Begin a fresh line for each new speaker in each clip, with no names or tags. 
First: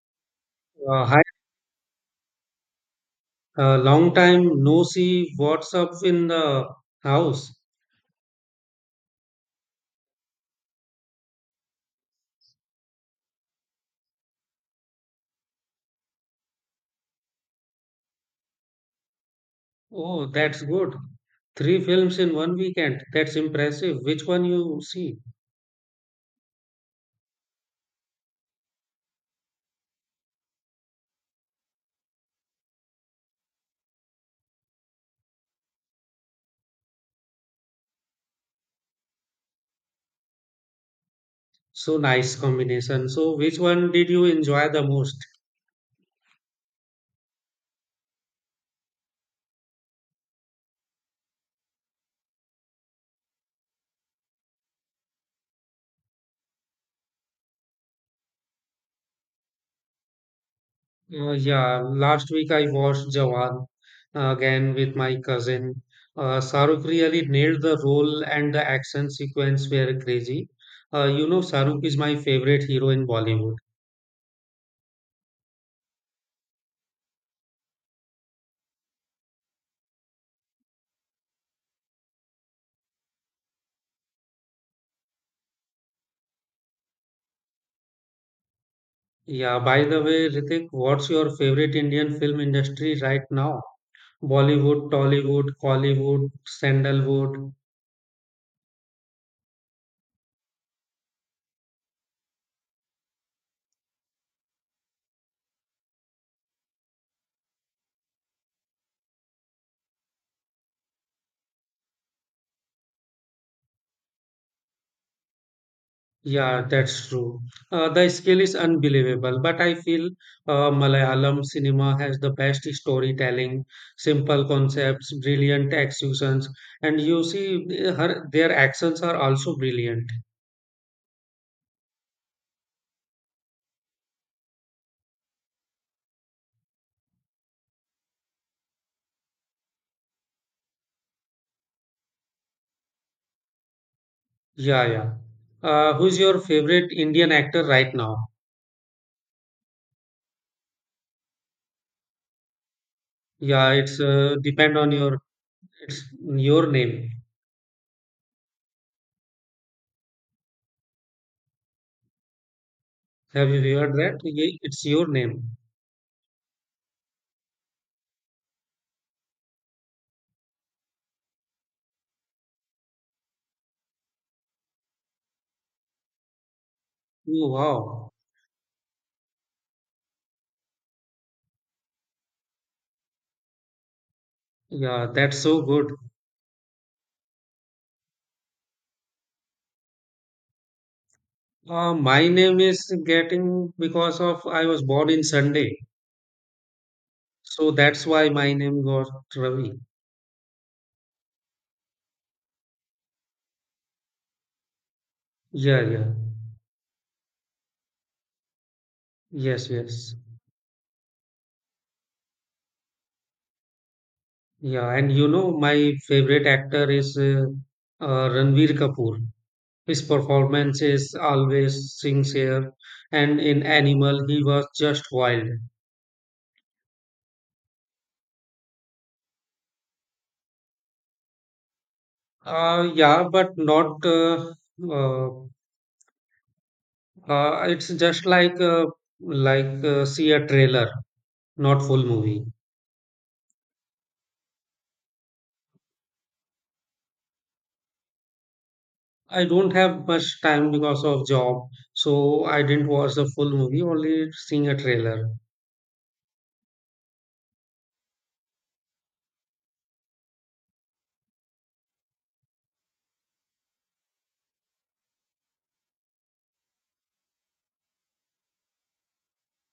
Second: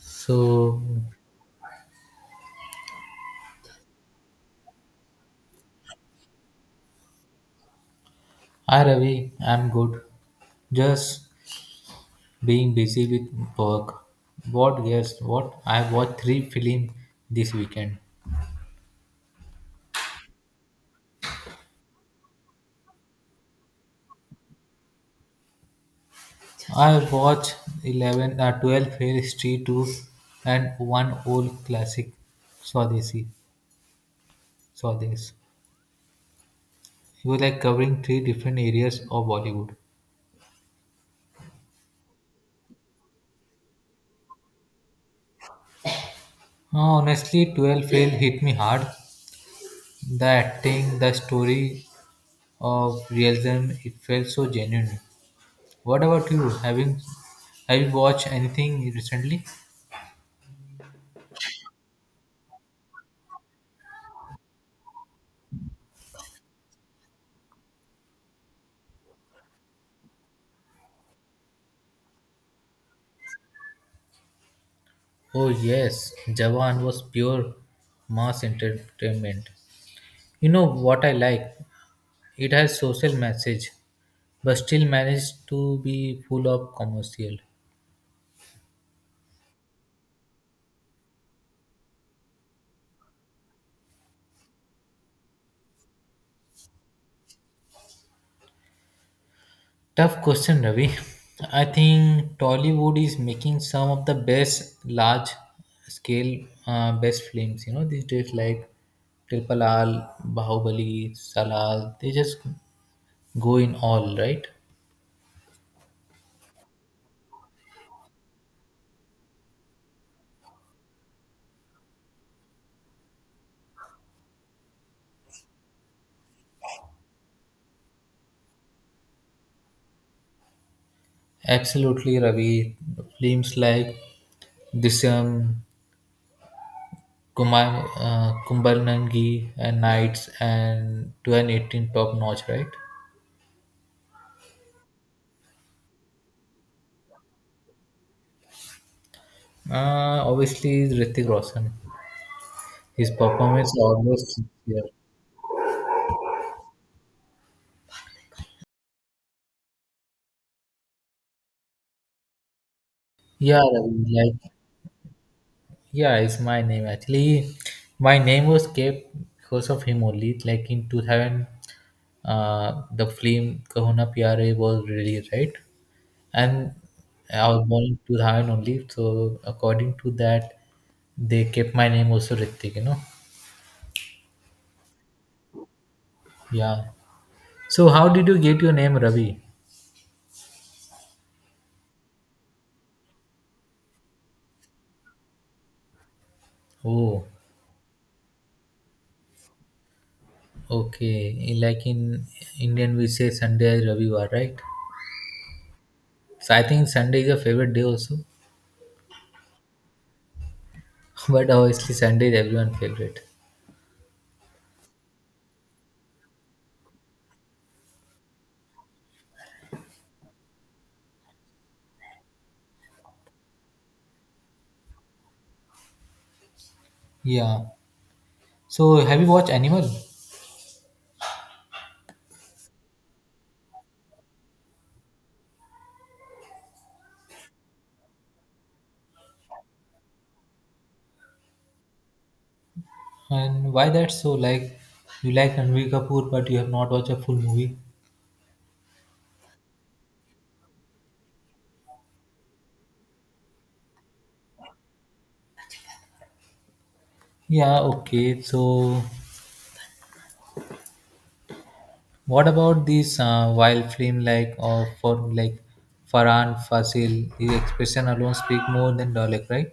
So,
Hi, long time no see. What's up in the house?
hi Ravi, I'm good. Just being busy with work. What guess what? I watched three films this weekend.
Oh, that's good. Three films in one weekend. That's impressive. Which one you see?
I watched 11, 12 Fair Street 2, and one old classic, Swadeshi. Swadesh. He was like covering three different areas of Bollywood.
So nice combination. So which one did you enjoy the most?
Honestly, 12 Fail hit me hard. The acting, the story of realism, it felt so genuine. What about you? Having have you watched anything recently?
Yeah, last week I watched Jawan again with my cousin. Shahrukh really nailed the role and the action sequence were crazy. You know, Shahrukh is my favorite hero in Bollywood.
Oh yes, Jawan was pure mass entertainment. You know what I like? It has social message, but still managed to be full of commercial.
Yeah, by the way, Ritik, what's your favorite Indian film industry right now? Bollywood, Tollywood, Collywood, Sandalwood.
Tough question, Ravi. I think Tollywood is making some of the best large scale best films. You know these days like Triple R, Bahubali, Salal. They just go in all right.
Yeah, that's true. The scale is unbelievable, but I feel Malayalam cinema has the best storytelling, simple concepts, brilliant executions, and you see their actions are also brilliant.
Absolutely, Ravi. Films like Disyam, Kumar, Kumbhalangi and Knights and 2018, top notch, right?
Yeah, yeah. Who's your favorite Indian actor right now?
Obviously, Hrithik Roshan. His
Yeah,
performance
it's
almost
depend
sincere.
on your it's your name. Have
Yeah,
you heard
Ravi,
that?
like
It's your name.
yeah, it's my name actually. My name was kept because of him only. Like in 2000, the film Kahuna Pyare was released, right? And I
Oh,
was born in
wow.
2000 only, so according to that, they kept my name also Ritik, you know.
Yeah, that's so good.
Yeah. So how did you get your name, Ravi?
My name is getting because of I was born in Sunday.
Oh,
So that's why my name got Ravi.
okay. Like in Indian, we say Sunday is Ravivar, right?
Yeah, yeah.
So I think Sunday is your favorite day also.
Yes, yes.
But obviously, Sunday is everyone's favorite.
Yeah, and you know, my favorite actor is Ranveer Kapoor. His performance is always sincere, and in Animal, he was just wild.
Yeah. So have you watched Animal?
Yeah, but not uh, it's just like see a trailer, not full movie.
And why that so like you like Ranbir Kapoor but you have not watched a full movie?
I don't have much time because of job, so I didn't watch the full movie. Only seeing a trailer.
Yeah, okay. So what about this wild film like of for like Farhan Fasil? His expression alone speak more than dialect, right?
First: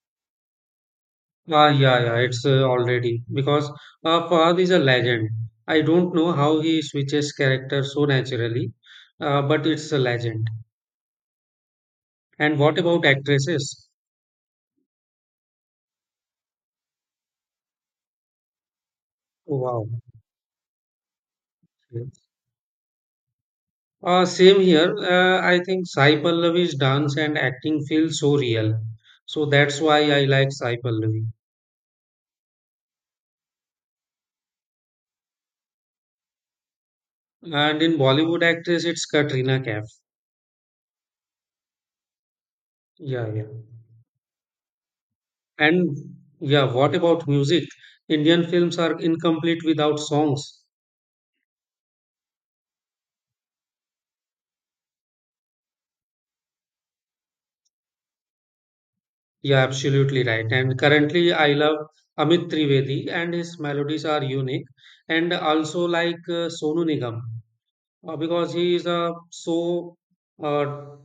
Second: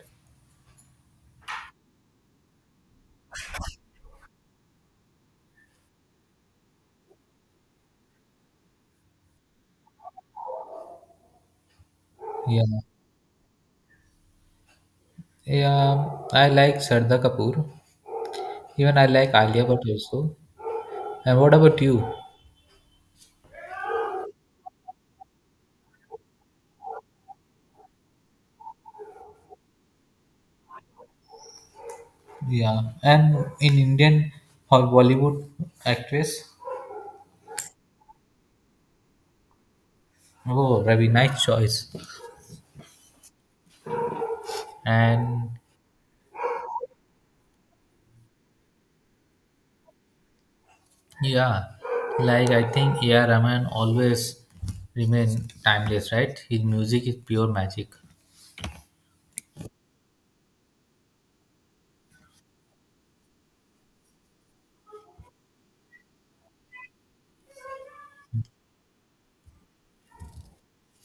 Ah, yeah, yeah, it's already because Fahad is a legend. I don't know how he switches character so naturally, but it's a legend. And
Yeah.
what about actresses?
Yeah, I like Sarda Kapoor. Even I like Alia Bhatt
Oh,
also. And what about you?
wow. Same here. I think Sai Pallavi's dance and acting feel so real. So that's why I like Sai Pallavi.
Yeah. And in Indian or Bollywood actress?
And in Bollywood actress, it's Katrina Kaif.
Oh, very nice choice.
Yeah, yeah.
And
And yeah, what about music? Indian films are incomplete without songs.
yeah, like I think AR Rahman always remain timeless, right? His music is pure magic.
Yeah, absolutely right. And currently, I love Amit Trivedi, and his melodies are unique. And also like Sonu Nigam, because he is a so uh,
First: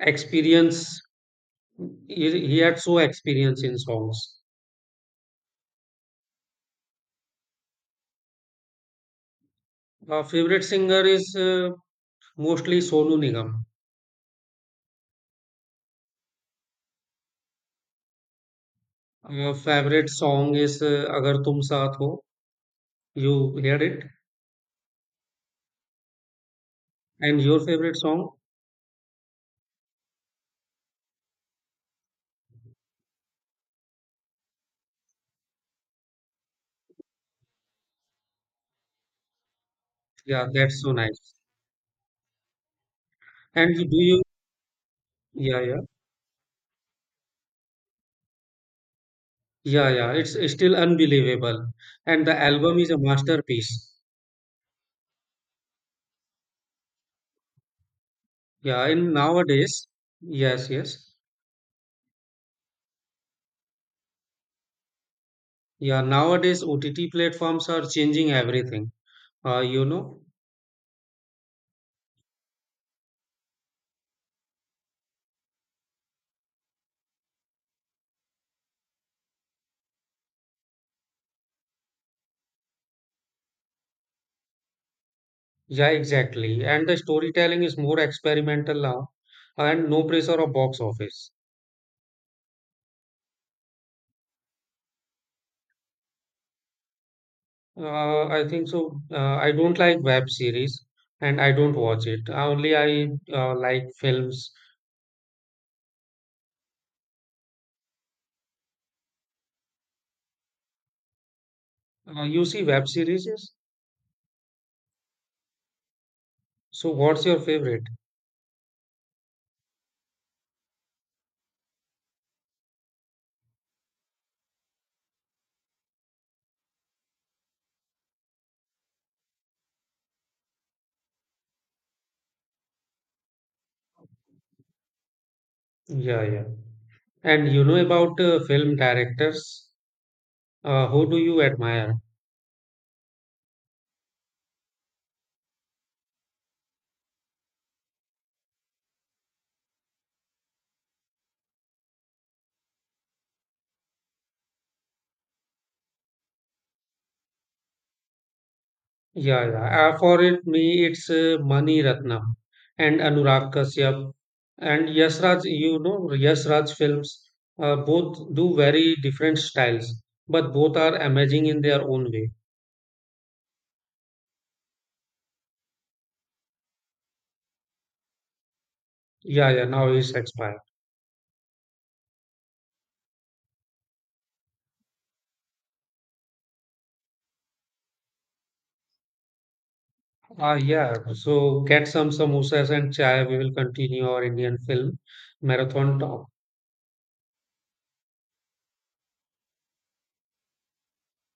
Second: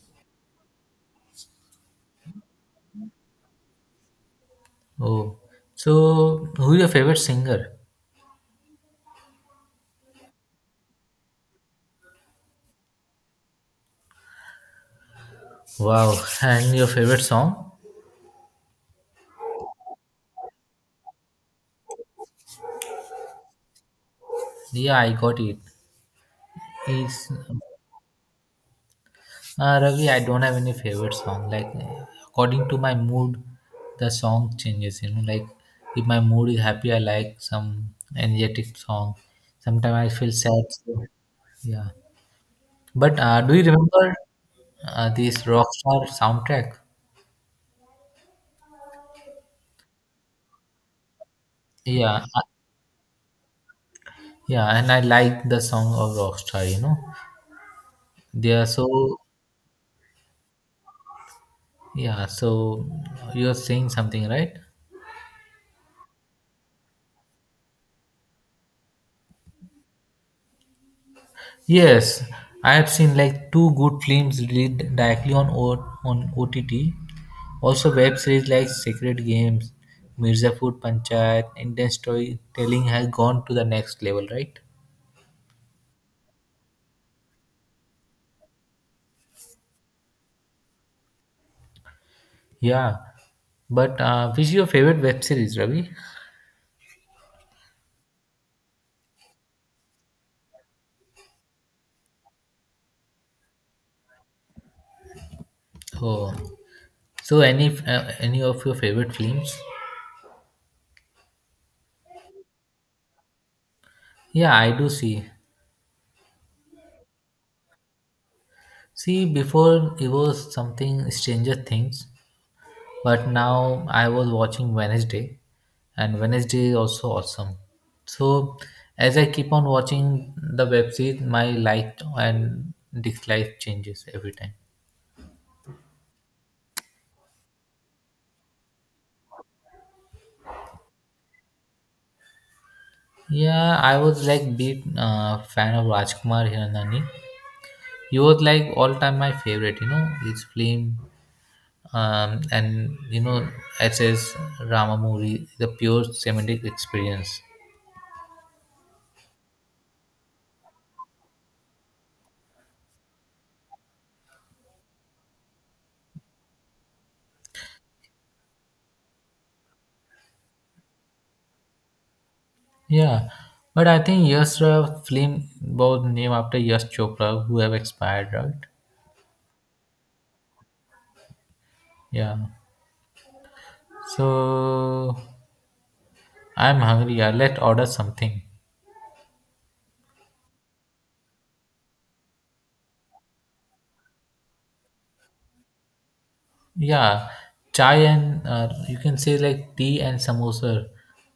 experience He had so experience in songs.
Oh, so who is your favorite singer?
Favorite singer is mostly Sonu Nigam.
Wow. And your favorite song?
Your favorite song is Agar Tum Saath Ho. You heard it,
Yeah, I got it. Is
and your favorite song?
Ravi, I don't have any favorite song. Like, according to my mood, the song changes, you know. Like if my mood is happy, I like some energetic song. Sometimes I feel
Yeah,
sad,
that's so
so
nice.
yeah. But do you
And do
remember
you?
this
Yeah, yeah,
Rockstar soundtrack?
yeah, yeah. It's still unbelievable,
Yeah,
and the
uh,
album is a masterpiece.
yeah, and I like the song of Rockstar. You know, they are
Yeah, in
so
nowadays, yes, yes,
yeah. So you are saying something, right?
yeah. Nowadays, OTT platforms are changing everything. You know.
Yes, I have seen like two good films released directly on OTT. Also, web series like Sacred Games, Mirzapur Panchayat, Indian storytelling has gone to the next level, right?
Yeah, exactly. And the storytelling is more experimental now and no pressure of box office.
Yeah, but which is your favorite web series, Ravi?
I think so. I don't like web series and I don't watch it. Only I like films.
Oh. So, any of your favorite films?
You see web series?
Yeah, I do see.
So what's your favorite?
See, before it was something Stranger Things, but now I was watching Wednesday, and Wednesday is also awesome. So, as I keep on watching the web series, my like and dislike changes every time.
Yeah, yeah. And you know about film directors? Who do you admire?
Yeah, I was like big fan of Rajkumar Hiranandani. He was like all time my favorite. You know, his film and you know SS Ramamoori, the pure semantic experience.
Yeah, yeah. For it, me, it's Mani Ratnam and Anurag Kashyap and Yash Raj. You know, Yash Raj films both do very different styles, but both are amazing in their own way.
Yeah, but I think Yash Raj film was named after Yash Chopra, who have expired, right?
Yeah, yeah. Now it's expired.
Yeah. So I'm hungry. Yeah, let's order something.
Yeah. So get some samosas and chai. We will continue our Indian film marathon talk.
Yeah, chai and you can say like tea and samosa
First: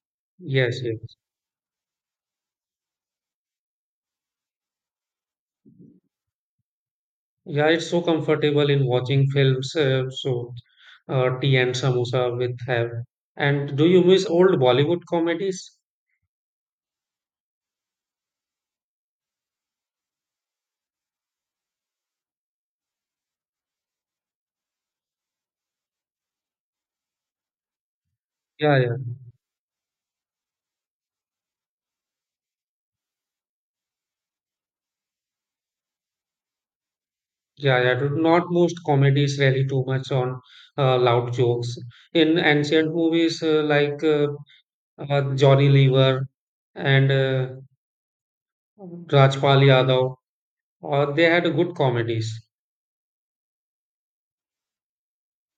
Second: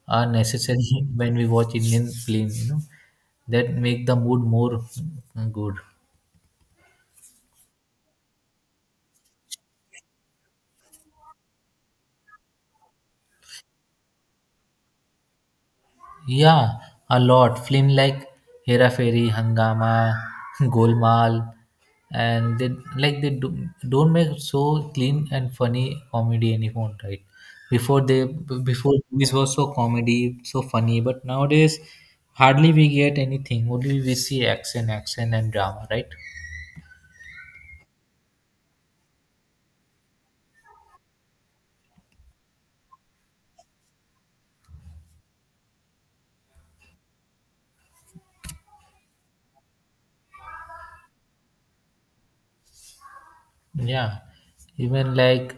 are
Yes,
necessary
yes.
when we watch Indian film. You know that make the mood more good.
Yeah, it's so comfortable in watching films. Tea and samosa with have. And do you miss old Bollywood comedies?
Yeah, a lot. Film like Hera Fairy, Hangama, Golmaal, and they like don't make so clean and funny comedy anymore, right? Before they
Yeah,
before
yeah,
movies were so comedy, so funny, but nowadays hardly we get anything. Only we see action, action and drama, right?
yeah, yeah. Not most comedies rely too much on loud jokes. In ancient movies Johnny Lever and Rajpal Yadav, they had good comedies.
Yeah, even like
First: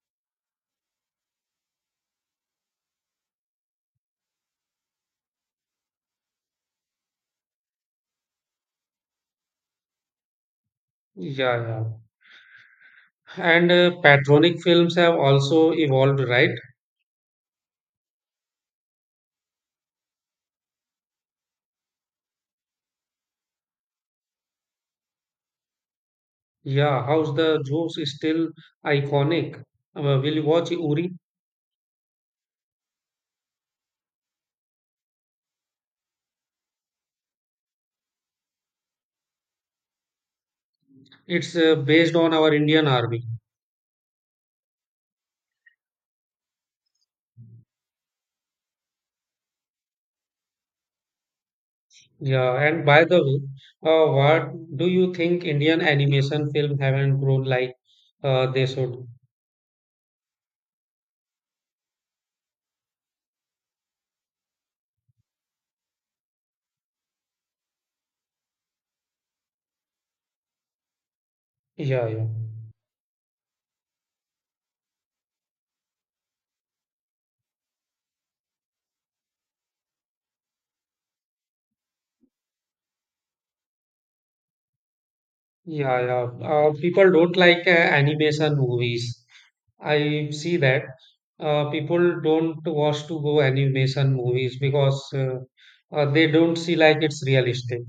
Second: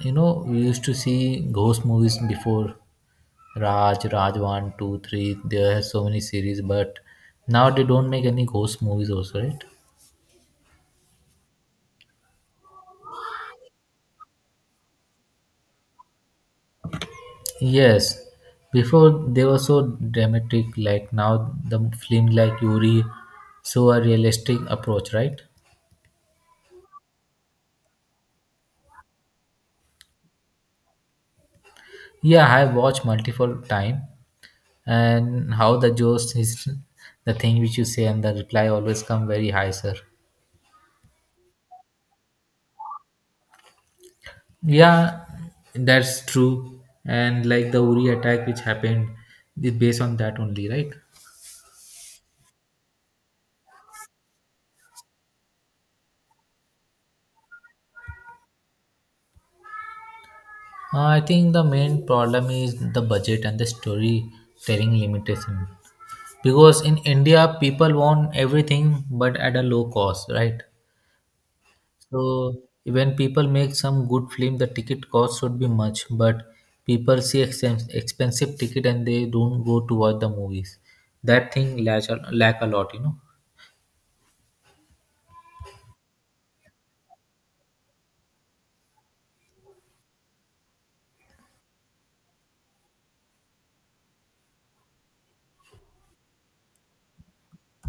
you know, we used to see ghost movies before Raj one, 2, 3. There are so many series, but now they don't make any ghost movies, also, right?
Yeah, yeah. And patronic films have also evolved, right?
Yes, before they were so dramatic, like now the film like Yuri, so a realistic approach, right?
Yeah, how's the jokes is still iconic. Will you watch Uri?
Yeah, I have watched multiple time, and how the jokes is the thing which you say and the reply always come very high, sir.
It's based on our Indian army.
Yeah, that's true. And like the Uri attack which happened, is based on that only, right?
Yeah, and by the way, what do you think Indian animation film haven't grown like they should?
I think the main problem is the budget and the storytelling limitation. Because in India, people want everything but at a low cost, right?
Yeah, yeah,
So when people make some good film, the ticket cost should be much, but people see expensive ticket and they don't go to watch the movies. That thing lack a lot, you know.
yeah, yeah. People don't like animation movies. I see that people don't want to go animation movies because they don't see like it's realistic.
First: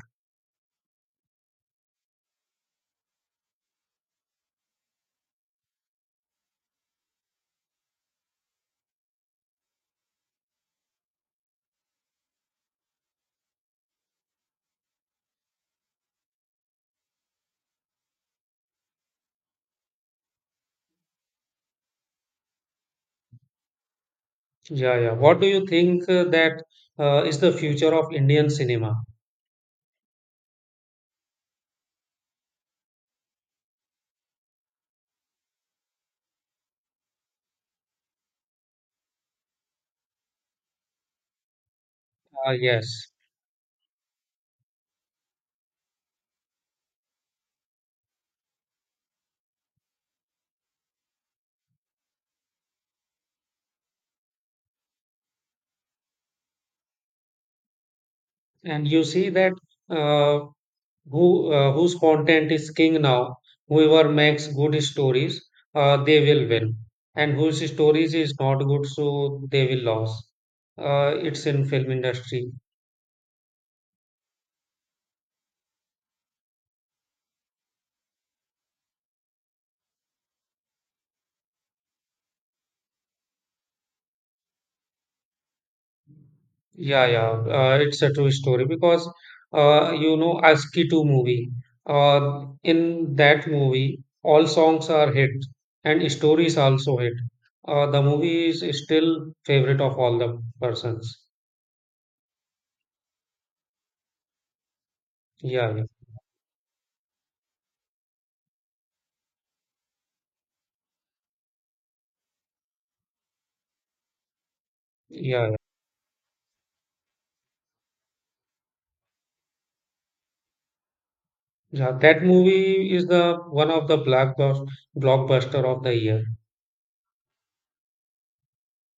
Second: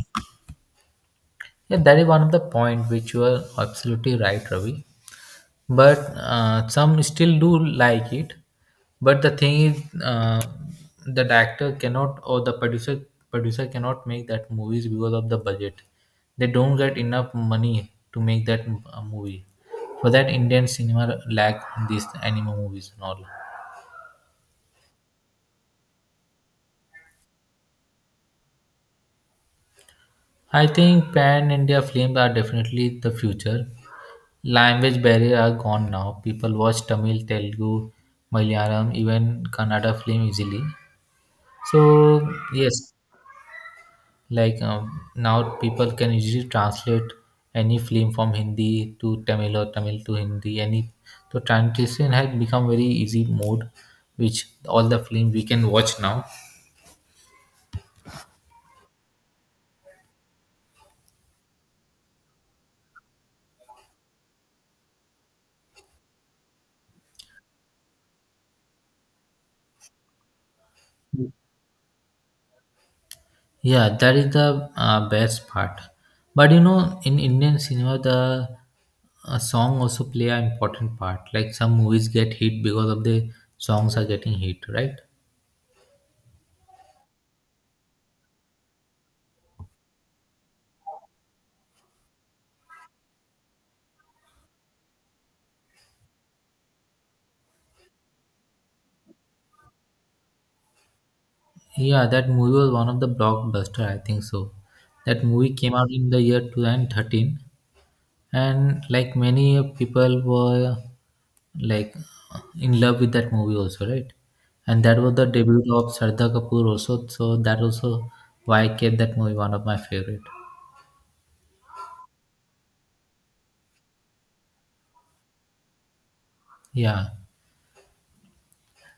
Yeah, that is one of the point which you are absolutely right, Ravi. But some still do like it. But the thing is, the director cannot, or the producer cannot make that movies because of the budget. They don't get enough money to make that movie. For that, Indian cinema lack these anime movies and all.
Yeah, yeah. What do you think that is the future of Indian cinema?
I think pan India films are definitely the future. Language barrier are gone now. People watch Tamil, Telugu, Malayalam, even Kannada film easily. So yes,
Yes,
like now people can easily translate any film from Hindi to Tamil or Tamil to Hindi. Any so translation has become very easy mode, which all the film we can watch now.
and you see that uh, whose content is king now. Whoever makes good stories, they will win, and whose stories is not good, so they will lose. It's in film industry.
Yeah, that is the best part. But you know, in Indian cinema, the song also play an important part. Like some movies get hit because of the songs are getting hit, right?
Yeah, yeah, it's a true story because you know ASCII 2 movie. In that movie, all songs are hit and stories also hit. The movie is still favorite of all the persons.
Yeah, that movie was one of the blockbuster. I think so. That movie
Yeah,
came
yeah,
out in the year 2013, and like many people were like in love with that movie also, right? And that was the
yeah, yeah.
debut of Sardar Kapoor also. So that also why I kept that movie one of my favorite.
Yeah, that movie is the one of the blockbuster of the year.
Yeah.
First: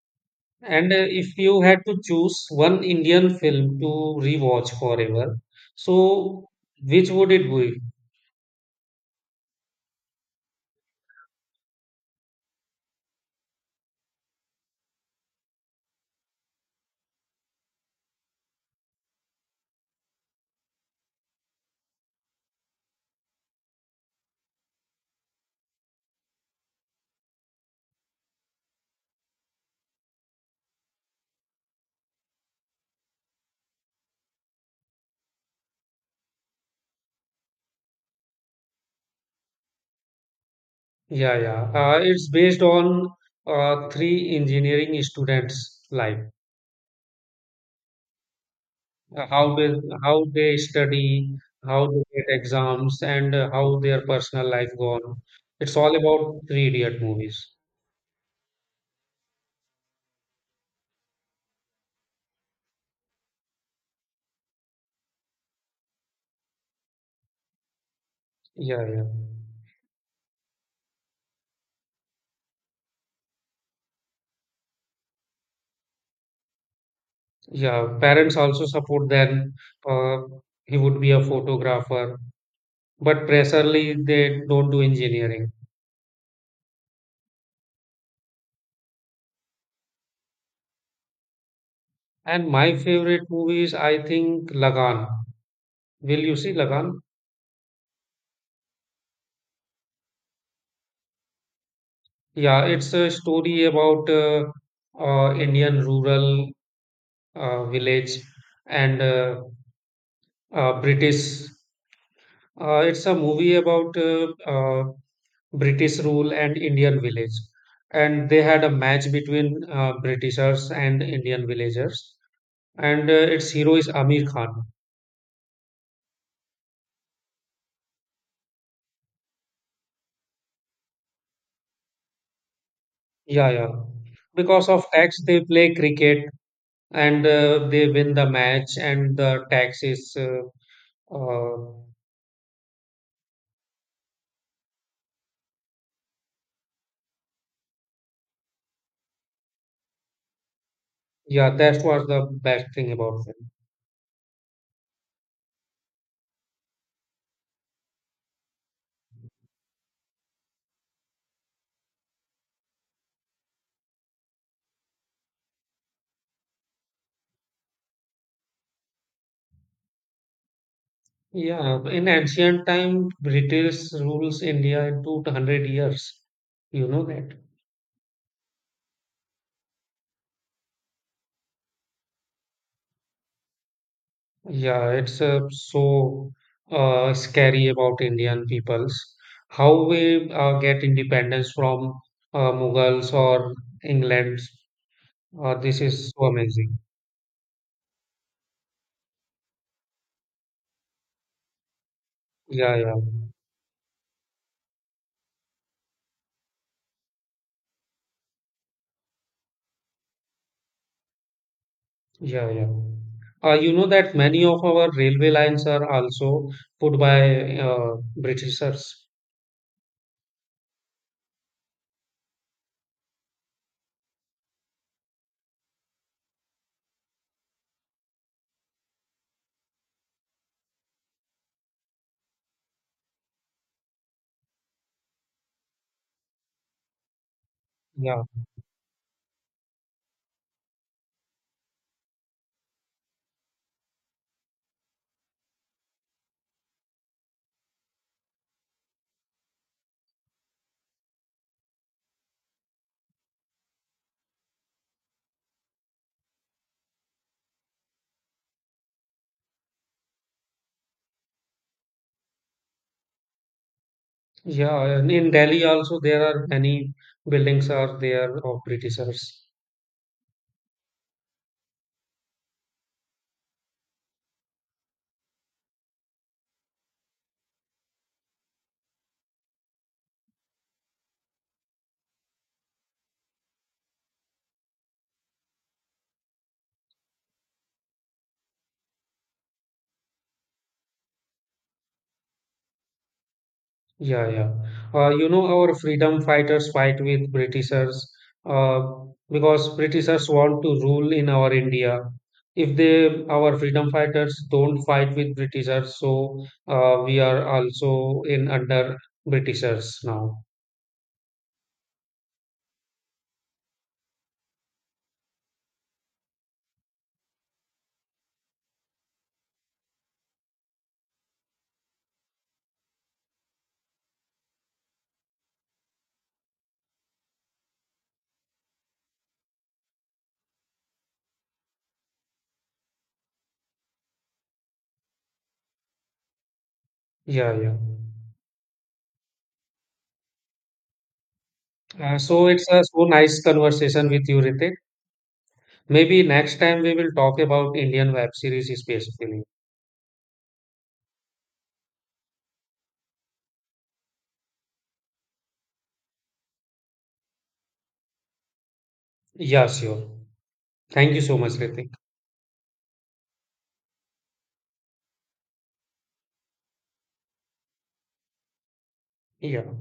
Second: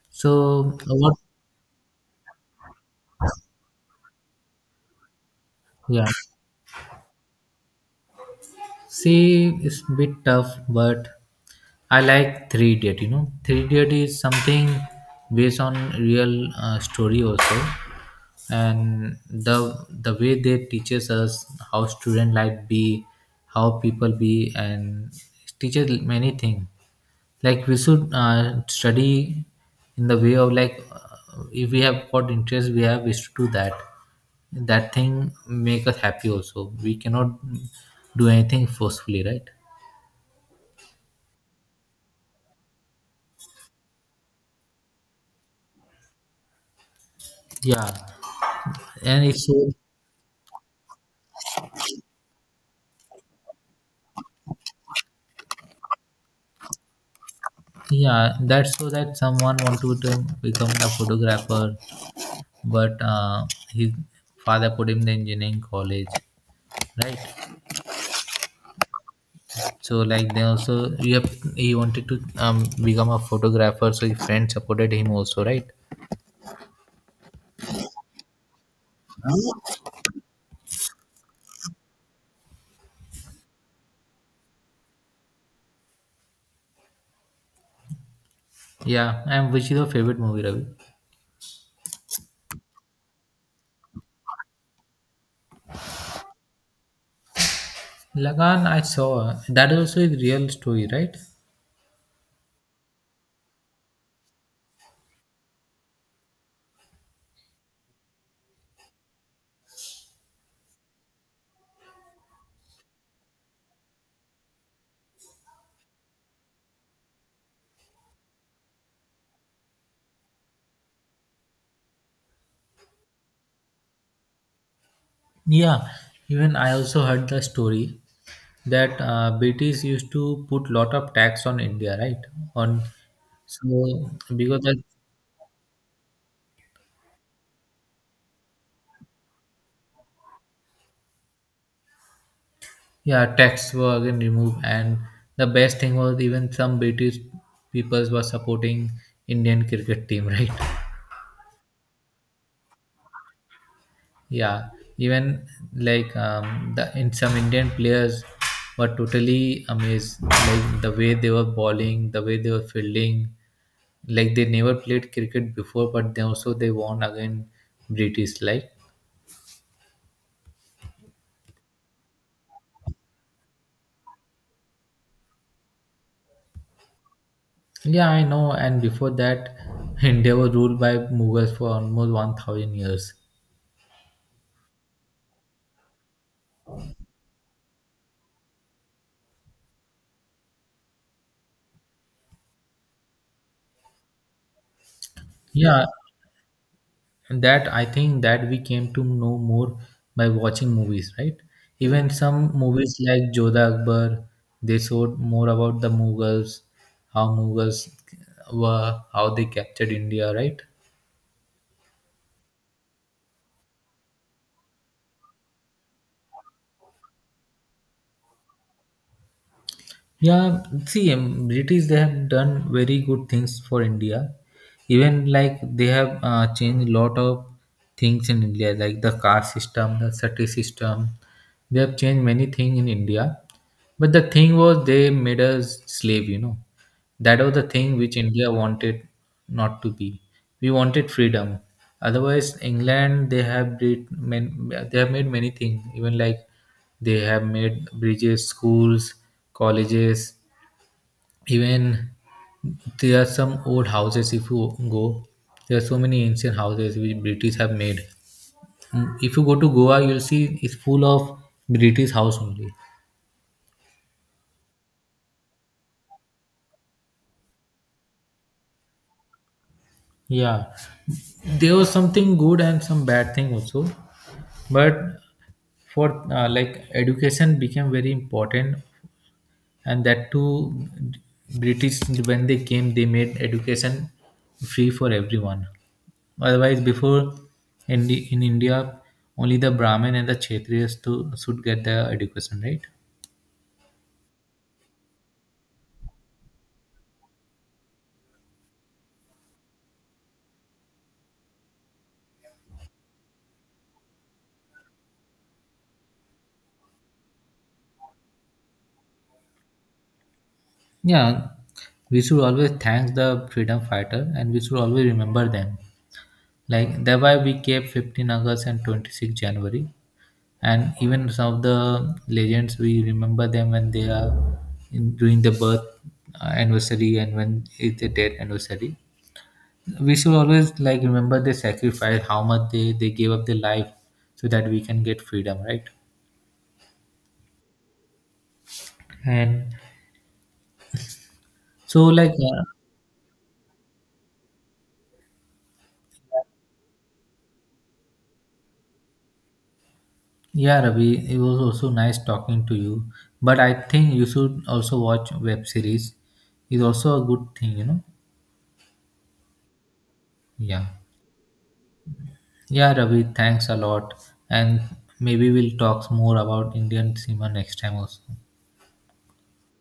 So
And
what?
if you had to choose one Indian film to rewatch forever,
Yeah.
so which would it be?
C is a bit tough, but I like Three Idiot. You know, Three Idiot is something based on real story also, and the way they teaches us how student life be, how people be, and it teaches many things. Like we should study in the way of like if we have what interest we have, we should do that. That thing make us happy also. We cannot do anything forcefully, right?
Yeah, yeah. It's based on three engineering students' life,
Yeah,
uh,
and it's
how they
so
how they study, how they get exams, and how their personal life gone. It's all about three idiot movies.
yeah. That's so that someone want become a photographer, but his father put him in the engineering college, right?
Yeah, yeah,
So like they also he wanted to become a photographer, so his friend supported him also, right?
yeah. Parents also support them. Uh, he would be a photographer, but presently they don't do engineering.
Yeah, and which is your favorite movie, Ravi?
And my favorite movies, I think Lagan. Will you see Lagan?
Lagan, I saw that also, is real story, right?
Yeah, it's a story about Indian rural village and British. It's a movie about British rule and Indian village. And they had a match between Britishers and Indian villagers. And its hero is Amir Khan.
Yeah, even I also heard the story that British used to put lot of tax on India, right? On
Yeah, yeah.
so because
Because
that
of tax, they play cricket and they win the match, and the tax is uh,
yeah, tax were again removed, and the best thing was even some British peoples were supporting Indian cricket team, right?
Yeah, that was the best thing about them.
Yeah, even like the in some Indian players were totally amazed, like the way they were bowling, the way they were fielding. Like they never played cricket before, but they also they won again British. Like
Yeah, in ancient time, British rules India into 100 years. You know that.
yeah, I know. And before that, India was ruled by Mughals for almost 1,000 years.
Yeah, it's scary about Indian peoples. How we get independence from Mughals or England. This
Yeah,
is so amazing.
and that I think that we came to know more by watching movies, right? Even some
Yeah, yeah,
movies like Jodha Akbar, they showed more about the Mughals, how Mughals were, how they captured India, right?
yeah, yeah. You know that many of our railway lines are also put by Britishers.
Yeah, see British they have done very good things for India. Even like they have changed a lot of things in India, like the caste system, the sati system. They have changed many things in India. But the thing was, they made us slave, you know. That was the thing which
Yeah.
India wanted not to be. We wanted freedom. Otherwise, England they have made, they have made many things. Even like they have made bridges, schools, colleges. Even there are some old houses. If you go, there are so many ancient houses which British have made. If you go to Goa, you'll see it's full of British house only.
Yeah, and in Delhi also there are many buildings are there of Britishers.
Yeah, there was something good and some bad thing also, but for like education became very important, and that too British, when they came, they made education free for everyone. Otherwise, before, in India only the brahmin and the kshatriyas should get the education, right?
Yeah, yeah. You know our freedom fighters fight with Britishers uh, because Britishers want to rule in our India. If they our freedom fighters don't fight with Britishers, so we are also in under Britishers now.
Yeah, we should always thank the freedom fighter and we should always remember them. Like that why we kept 15th august and 26th january, and even some of the legends, we remember them when they are during the birth anniversary and when it's a death anniversary. We should always like remember the sacrifice, how much they gave up their life so that we can get freedom, right?
Yeah, yeah.
And so like
So it's a so nice conversation with you, Ritik. Maybe next time we will talk about Indian web series specifically.
yeah, Ravi, it was also nice talking to you, but I think you should also watch web series. It's also a good thing, you know.
Yeah, sure.
Yeah.
Thank you so much, Ritik.
Yeah, Ravi, thanks a lot. And maybe we'll talk more about Indian cinema next time also.
Yeah.